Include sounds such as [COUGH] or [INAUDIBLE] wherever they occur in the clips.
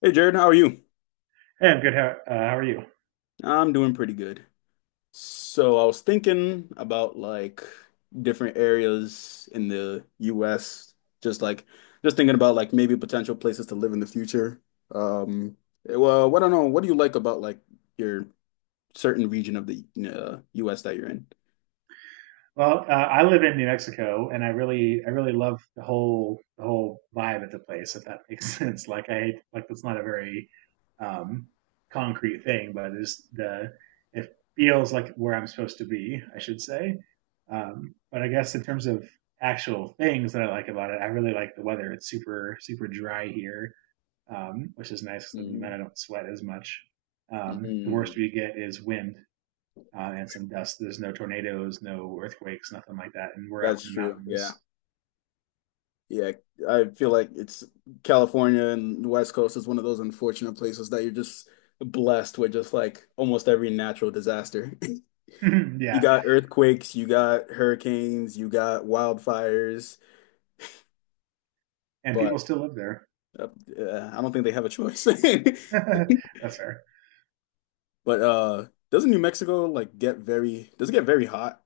Hey Jared, how are you? Hey, I'm good. How how are you? I'm doing pretty good. So I was thinking about like different areas in the US, just like just thinking about like maybe potential places to live in the future. Um, well, I don't know. What do you like about like your certain region of the US that you're in? Well, I live in New Mexico, and I really love the whole vibe of the place. If that makes [LAUGHS] sense, like like that's not a very um, concrete thing. It feels like where I'm supposed to be, I should say. But I guess in terms of actual things that I like about it, I really like the weather. It's super dry here, which is nice, 'cause then Mm, I don't sweat as much. The worst mm, we get is wind, and some dust. There's no tornadoes, no earthquakes, nothing like that. And we're up that's in the true. Yeah. mountains. Yeah, I feel like it's California and the West Coast is one of those unfortunate places that you're just blessed with just like almost every natural disaster. [LAUGHS] [LAUGHS] You Yeah, got earthquakes, you got hurricanes, you got wildfires, and but people still live there. uh, I don't think they have a choice. [LAUGHS] [LAUGHS] That's fair. But doesn't New Mexico like does it get very hot?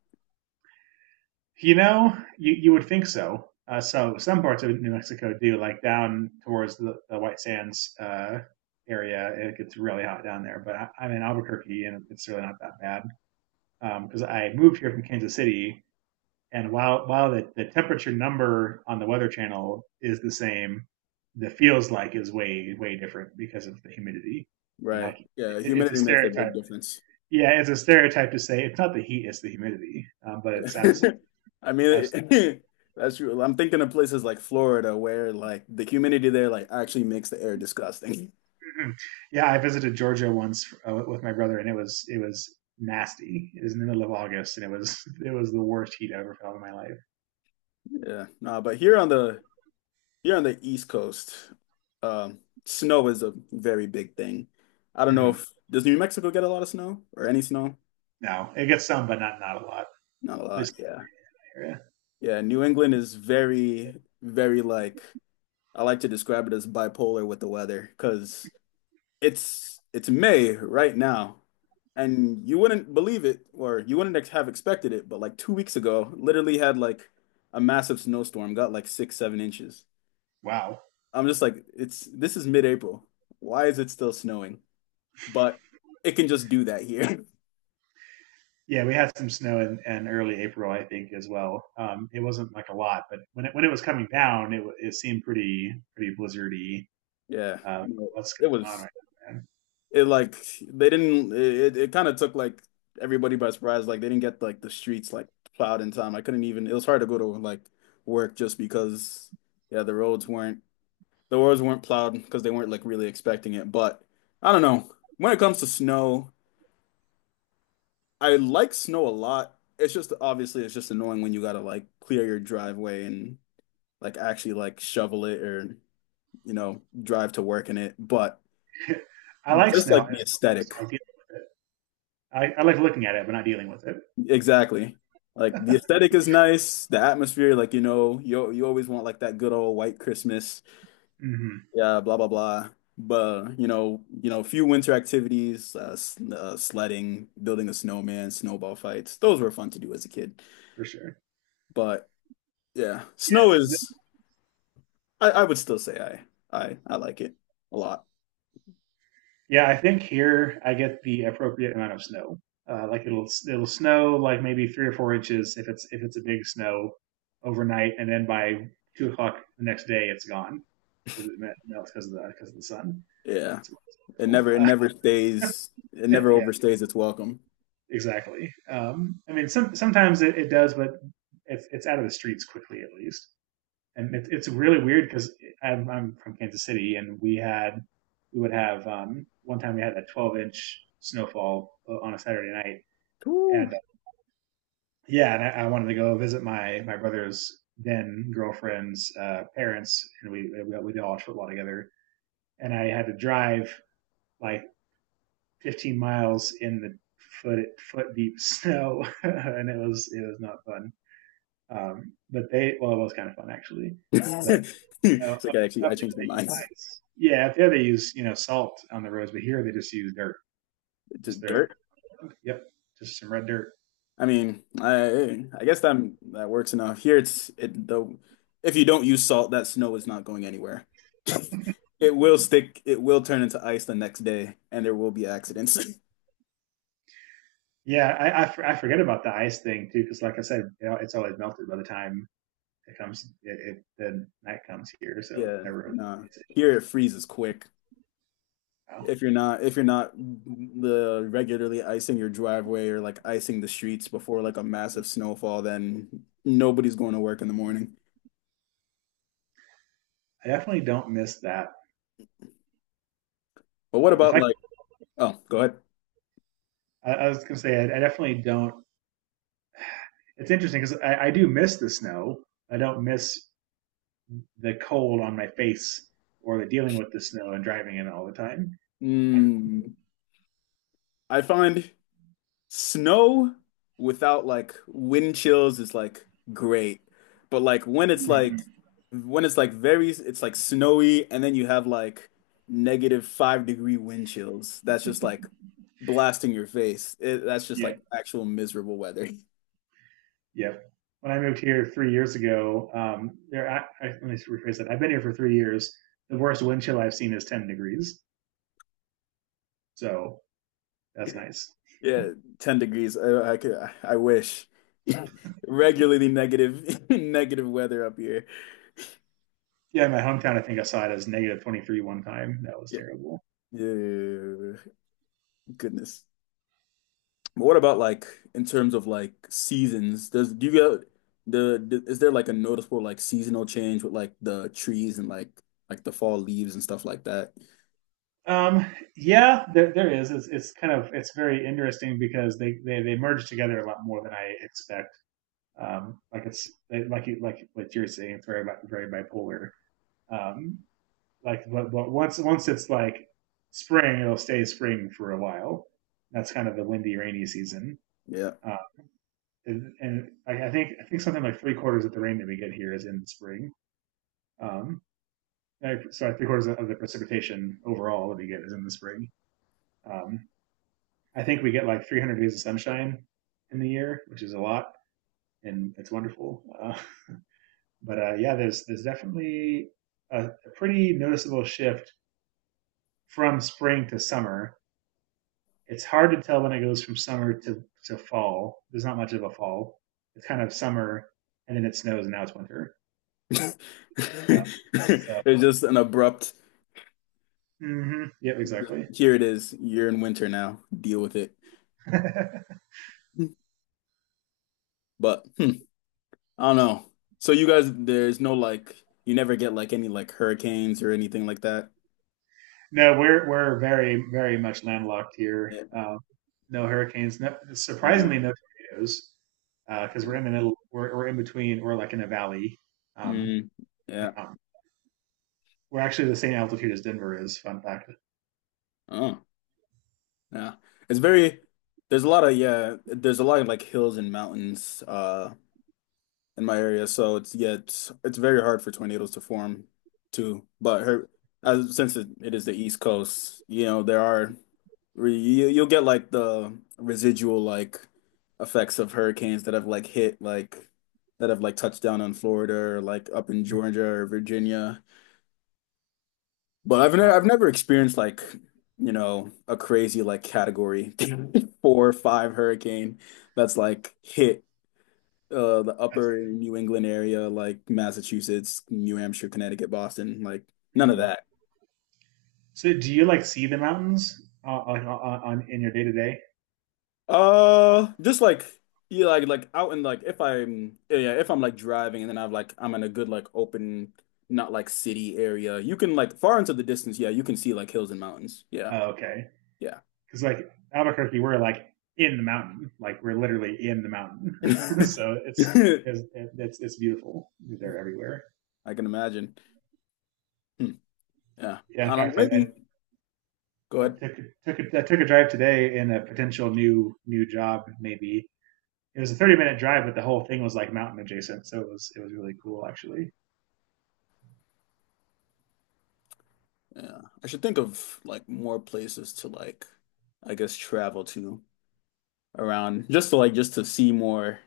You know, you would think so. So some parts of New Mexico do, like down towards the White Sands area. It gets really hot down there, but I'm in Albuquerque and it's really not that bad. Because I moved here from Kansas City. And while the temperature number on the Weather Channel is the same, the feels like is way different because of the humidity. And Right. Yeah, it's a humidity makes a big stereotype. difference. Yeah, it's a stereotype to say it's not the heat, it's the humidity. But it's absolutely, [LAUGHS] I mean, absolutely. [CLEARS THROAT] [LAUGHS] That's true. I'm thinking of places like Florida where like the humidity there like actually makes the air disgusting. [LAUGHS] Yeah, I visited Georgia once with my brother, and it was nasty. It was in the middle of August, and it was [LAUGHS] it was the worst heat I ever felt in my life. Yeah, no, but here on the East Coast, um, snow is a very big thing. I don't know Mhm. if does New Mexico get a lot of snow or any snow? No, it gets some, but not a lot. Not a At lot, least yeah. in the area. Yeah, New England is very, very like I like to describe it as bipolar with the weather because it's May right now, and you wouldn't believe it, or you wouldn't have expected it, but like 2 weeks ago, literally had like a massive snowstorm, got like 6, 7 inches. Wow. I'm just like, it's this is mid-April. Why is it still snowing? But it can just do that here. [LAUGHS] Yeah, we had some snow in early April, I think, as well. It wasn't like a lot, but when it was coming down, it seemed pretty blizzardy. Yeah, Um, no, what's it going on was right now, it like they didn't it kind of took like everybody by surprise. Like they didn't get like the streets like plowed in time. I couldn't even. It was hard to go to like work just because, yeah, the roads weren't. The roads weren't plowed because they weren't like really expecting it. But I don't know. When it comes to snow, I like snow a lot. It's just obviously it's just annoying when you gotta like clear your driveway and like actually like shovel it or you know drive to work in it. But man? [LAUGHS] I like just snow. like the I just don't aesthetic, like dealing with it. I like looking at it, but not dealing with it. exactly. Like the aesthetic is nice, the atmosphere, like you know, you always want like that good old white Christmas. Hmm. Yeah, blah blah blah. But a few winter activities, sledding, building a snowman, snowball fights. Those were fun to do as a kid. For sure. But yeah, snow Yeah. is I would still say I like it a lot. Yeah, I think here I get the appropriate amount of snow. Like it'll snow like maybe 3 or 4 inches if it's a big snow overnight, and then by 2 o'clock the next day it's gone because it melts because of the sun. Yeah, It's wonderful. [LAUGHS] It never Yeah, overstays its welcome. exactly. I mean, sometimes it does, but it's out of the streets quickly at least. And it's really weird because I'm from Kansas City, and we would have one time we had a 12-inch snowfall on a Saturday night, and yeah, and I wanted to go visit my brother's then girlfriend's parents, and we did all watch football together, and I had to drive like 15 miles in the foot foot deep snow, [LAUGHS] and it was not fun. But they, well, it was kind of fun actually. But [LAUGHS] you know, It's like I actually up I there changed my they use mind. ice. Yeah, up there they use, you know, salt on the roads, but here they just use dirt. D- Just throw Dirt. dirt. Yep, just some red dirt. I mean, I guess that works enough. Here it though, if you don't use salt, that snow is not going anywhere. [LAUGHS] It will stick, it will turn into ice the next day, and there will be accidents. [LAUGHS] Yeah, I forget about the ice thing too, because like I said, you know, it's always melted by the time it comes. It The night comes here, so it's Yeah, never really nah. it's Here it freezes quick. Wow. If you're not the regularly icing your driveway or like icing the streets before like a massive snowfall, then nobody's going to work in the morning. I definitely don't miss that. But what If about I, like, oh, go ahead. I was gonna say, I definitely don't. It's interesting because I do miss the snow. I don't miss the cold on my face or the dealing with the snow and driving in all the time. Kind of. Mm, I find snow without like wind chills is like great. But like when it's like Mm-hmm. when it's like very it's like snowy, and then you have like negative 5 degree wind chills. That's just like blasting your face. That's just like Yep. actual miserable weather. [LAUGHS] Yep. When I moved here 3 years ago, let me rephrase that. I've been here for 3 years. The worst wind chill I've seen is 10 degrees. So that's nice. Yeah, 10 degrees. I could I wish. [LAUGHS] Regularly negative [LAUGHS] negative weather up here. Yeah, in my hometown, I think I saw it as negative 23 one time. That was Yeah. terrible. Yeah, yeah, yeah, yeah, yeah. Goodness. But what about like in terms of like seasons? Does Do you get the is there like a noticeable like seasonal change with like the trees and like the fall leaves and stuff like that? Um, yeah, there is. It's kind of it's very interesting because they merge together a lot more than I expect. Like it's like you, like what you're saying, it's very bipolar. Um, but once it's like spring, it'll stay spring for a while. That's kind of the windy, rainy season. Yeah. Uh, and I think something like three-quarters of the rain that we get here is in the spring. Um, like, so three-quarters of the precipitation overall that we get is in the spring. Um, I think we get like 300 days of sunshine in the year, which is a lot, and it's wonderful. But Yeah, there's definitely a pretty noticeable shift from spring to summer. It's hard to tell when it goes from summer to fall. There's not much of a fall. It's kind of summer, and then it snows, and now it's winter. [LAUGHS] Uh, so, It's just an abrupt. hmm. Yep, exactly. Here it is. You're in winter now. Deal with it. [LAUGHS] But I don't know. So you guys, there's no like, you never get like any like hurricanes or anything like that. No, we're very much landlocked here. Yeah. No hurricanes. No, surprisingly, Yeah. no tornadoes because we're in the middle. We're in between. We're like in a valley um, Mm, on yeah. a mountain. We're actually the same altitude as Denver is. Fun fact. Oh. Yeah. It's very there's a lot of yeah, there's a lot of like hills and mountains in my area, so it's yeah, it's very hard for tornadoes to form too. But her as since it is the East Coast, you know, there are you'll get like the residual like effects of hurricanes that have like touched down on Florida or like up in Georgia or Virginia. But I've never Wow, I've never experienced like, you know, a crazy like category [LAUGHS] 4 or 5 hurricane that's like hit the that's upper good. New England area, like Massachusetts, New Hampshire, Connecticut, Boston, like none of Hmm. that. So, do you like see the mountains on in your day to day? Just like, yeah, like out in like if I'm yeah, if I'm like driving, and then I'm in a good like open, not like city area. You can like far into the distance, yeah, you can see like hills and mountains. Yeah. Oh, okay, Yeah. because like Albuquerque, we're like in the mountain. Like we're literally in the mountain. [LAUGHS] [LAUGHS] So it's I it's, it's it's beautiful. They're everywhere. can imagine. Hmm. Yeah. Yeah. I In don't fact, know. Maybe. Go I ahead. took took a, I took a drive today in a potential new job. Maybe it was a 30 minute drive, but the whole thing was like mountain adjacent. So it was really cool actually. Yeah. I should think of like more places to like I guess travel to around, just to like just to see more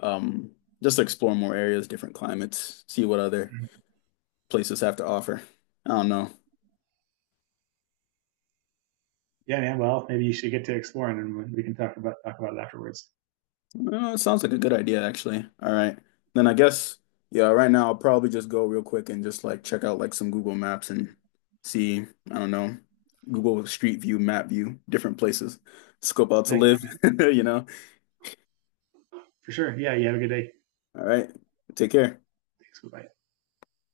um just to explore more areas, different climates, see what other Hmm. places have to offer. I don't know. Yeah, man. Well, maybe you should get to exploring, and we can talk about it afterwards. It sounds like a good idea actually. All right. Then I guess, yeah, right now I'll probably just go real quick and just like check out like some Google Maps and see, I don't know, Google Street View, map view, different places, scope out to Like, yeah, live. man, [LAUGHS] you know. for sure. Yeah, you have a good day. All right. Take care. Thanks. Bye.